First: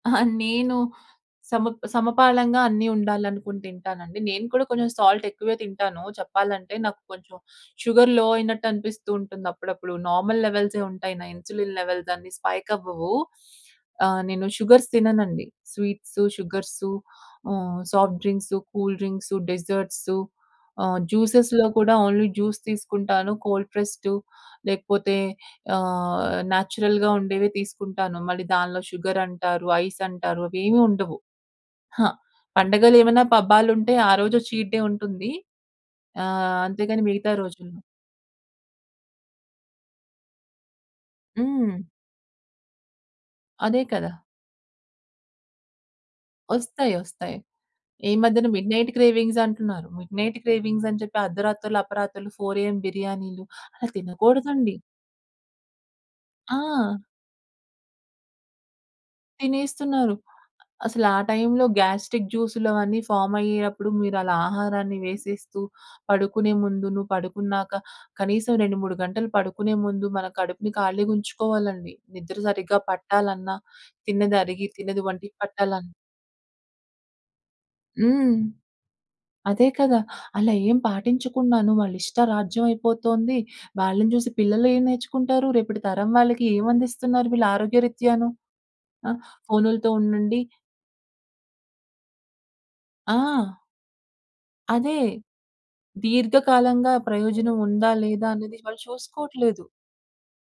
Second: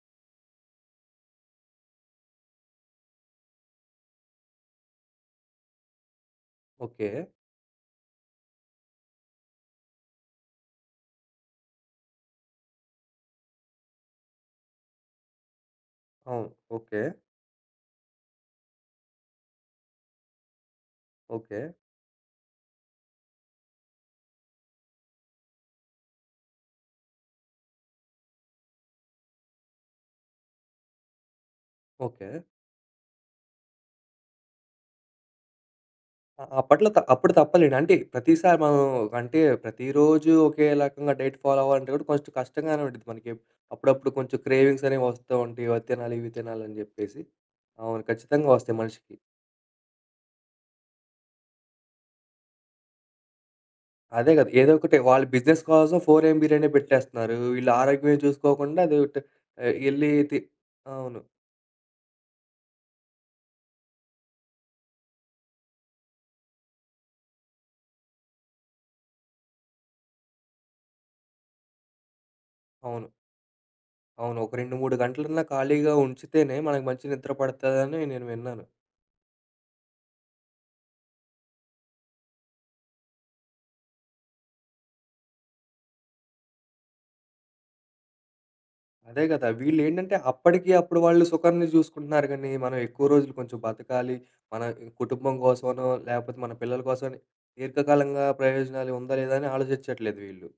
అహా! నేను సమ సమపాలంగా అన్ని ఉండాలనుకుని తింటానండి. నేను కూడా కొంచెం సాల్ట్ ఎక్కువే తింటాను. చెప్పాలంటే, నాకు ఓకే. కొంచెం షుగర్ లో అయినట్టు అనిపిస్తూ ఉంటుంది అప్పుడప్పుడు. నార్మల్ లెవెల్సే ఉంటాయి నా ఇన్సులిన్ లెవెల్స్ అన్ని స్పైక్ అవ్వవు. ఆహ్, నేను షుగర్స్ తిననండి. స్వీట్సు, అవును. Sugars okay. Hmm. Soft drinks, cool drinks, desserts ah, జ్యూసెస్‌లో ఓకే. కూడా ఓన్లీ జ్యూస్ తీసుకుంటాను కోల్డ్ ప్రెస్‌డ్ లేకపోతే ఆహ్, నేచురల్‌గా ఉండేవె తీసుకుంటాను, మళ్ళీ దానిలో షుగరంటారు. ఐస్ అంటారు. అవి ఏమీ ఉండవు. ఆ! ఓకే. పండగలేమైనా, పబ్బాలుంటే ఆరోజు చీట్ డే ఉంటుంది. ఆహ్, అప్పట్లో త అంతేగాని మిగతా అప్పుడు తప్పలే. రోజుల్లో అంటే ప్రతిసారి మనం అంటే ప్రతిరోజూ ఒకే రకంగా డైట్ ఫాలో హ్మ్. అవ్వాలంటే కూడా కొంచెం కష్టంగానే ఉంటది మనకి. అదే అప్పుడప్పుడు కదా! కొంచెం క్రేవింగ్స్ అనేవి వస్తూ ఉంటాయి. అవి తినాలి, ఇవి తినాలి అని వస్తాయి. చెప్పేసి వస్తాయి. అవును. ఈ మధ్యన ఖచ్చితంగా వస్తాయి మిడ్‌నైట్ మనిషికి. క్రేవింగ్స్ అంటున్నారు. మిడ్‌నైట్ క్రేవింగ్స్ అని చెప్పి అర్ధరాత్రులు, అపరాత్రులు 4:00 ఏఎం బిర్యానీలు అలా అదే! కాదు. ఏదో తినకూడదండి! ఒకటి, వాళ్ళు బిజినెస్ కోసం ఎం బిర్యానీ ఆ! పెట్టేస్తున్నారు. వీళ్ళు ఆరోగ్యం చూసుకోకుండా అది ఎళ్ళీ తినేస్తున్నారు. తి అసలు ఆ అవును. టైంలో గ్యాస్ట్రిక్ జ్యూసులు అవన్నీ ఫార్మ్ అయ్యేటప్పుడు మీరలా ఆహారాన్ని వేసేస్తూ, పడుకునే ముందు, నువ్వు పడుకున్నాక కనీసం 2, 3 గంటలు పడుకునే ముందు మన కడుపుని ఖాళీగా ఉంచుకోవాలండి. నిద్ర సరిగ్గా అవును. పట్టాలన్నా, తిన్నది అవును. ఒక అరిగి 2, 3 తిన్నది వంటికి గంటలన్నా ఖాళీగా పట్టాలన్నా. ఉంచితేనే మనకు మంచి నిద్ర పడతదని నేను హ్మ్. విన్నాను. అదే కదా! అలా ఏం పాటించకున్నాను వాళ్ళ ఇష్ట రాజ్యం అయిపోతుంది. వాళ్ళని చూసి పిల్లలు ఏం నేర్చుకుంటారు, రేపటి తరం వాళ్ళకి ఏమందిస్తున్నారు వీళ్ళు ఆరోగ్యరీత్యాను? ఆహ్, అదే కదా! ఫోనుల్‌తో వీళ్ళేంటంటే, ఉండండి అప్పటికి అప్పుడు వాళ్ళు సుఖాన్ని చూసుకుంటున్నారు గాని, మనం ఎక్కువ రోజులు కొంచెం ఆ! బతకాలి. మన అదే! కుటుంబం కోసమనో, లేపోతే మన పిల్లల దీర్ఘకాలంగా కోసమని ప్రయోజనం ఉందా, దీర్ఘకాలంగా లేదా? అనేది వాళ్ళు ప్రయోజనాలు ఉందా? లేదా? అని చూసుకోవట్లేదు. ఆలోచిచట్లేదు వీళ్ళు.